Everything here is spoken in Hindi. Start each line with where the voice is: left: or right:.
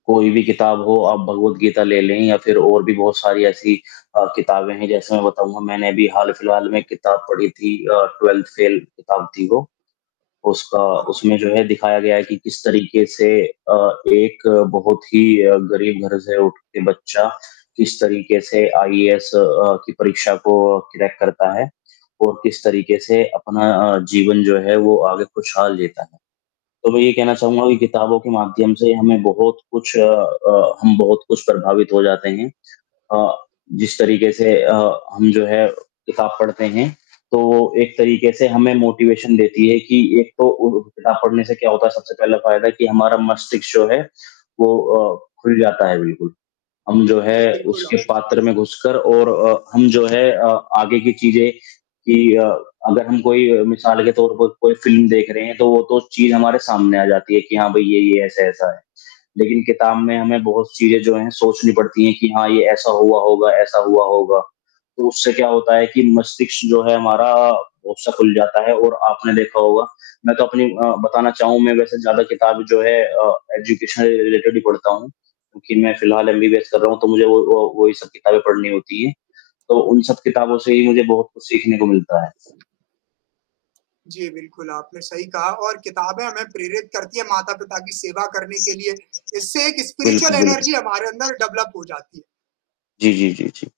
left: कोई भी किताब हो, आप भगवद गीता ले लें या फिर और भी बहुत सारी ऐसी अ, किताबें हैं, जैसे मैं बताऊँगा, मैंने भी हाल-फिलहाल में किताब पढ़ी थी अ, ट्वेल्थ फेल, किताब थी वो, उसका
right: हाँ, हाँ।
left: उसमें जो है दिखाया गया है कि किस तरीके से अ, एक बहुत ही अ, गरीब घर से उठ के बच्चा, किस तरीके से आईएएस अ, की परीक्षा को क्रैक करता है और किस तरीके से अपना अ, जीवन जो है वो आगे खुशहाल जीता है, तो मैं ये ही कहना चाहूँगा कि किताबों के माध्यम से हमें बहुत कुछ अ, हम बहुत कुछ प्रभावित हो जाते हैं अ, जिस तरीके से अ, हम जो है किताब पढ़ते हैं तो वो एक तरीके से हमें मोटिवेशन देती है कि एक तो उ किताब पढ़ने से क्या होता है, सबसे पहला फ़ायदा कि हमारा मस्तिष्क जो है वो अ, खुल जाता है बिल्कुल, हम जो है
right: जी, बिल्कुल
left: उसके
right: आवश्यक
left: पात्र में घुसकर और अ, हम जो है अ, आगे की चीज़ें कि अ, अगर हम कोई अ, मिसाल के तौर पर कोई फ़िल्म देख रहे हैं, तो वो तो चीज़ हमारे सामने आ जाती है कि, हाँ भई, ये-ये ऐसा-ऐसा है, लेकिन किताब में हमें बहुत चीज़ें जो हैं सोचनी पड़ती हैं कि, "हाँ, ये ऐसा हुआ होगा, ऐसा हुआ होगा।" तो उससे क्या होता है कि मस्तिष्क जो है हमारा अक्सर खुल जाता है और आपने देखा होगा मैं तो अपनी अ, बताना चाहूँ मैं वैसे ज़्यादा किताब जो है अ, एजुकेशन रिलेटेड ही पढ़ता हूँ क्योंकि मैं फ़िलहाल एमबीबीएस कर रहा हूँ तो मुझे वो वो वो ही सब किताबें पढ़नी होती हैं, तो उन सब किताबों से ही मुझे बहुत कुछ सीखने को मिलता है।
right: जी बिल्कुल, आपने सही कहा और किताबें हमें प्रेरित करती हैं, माता-पिता की सेवा करने के लिए। इससे एक स्पिरिचुअल
left: बिल्कुल, बिल्कुल।
right: एनर्जी हमारे अंदर डेवलप हो जाती है।
left: जी, जी, जी, जी।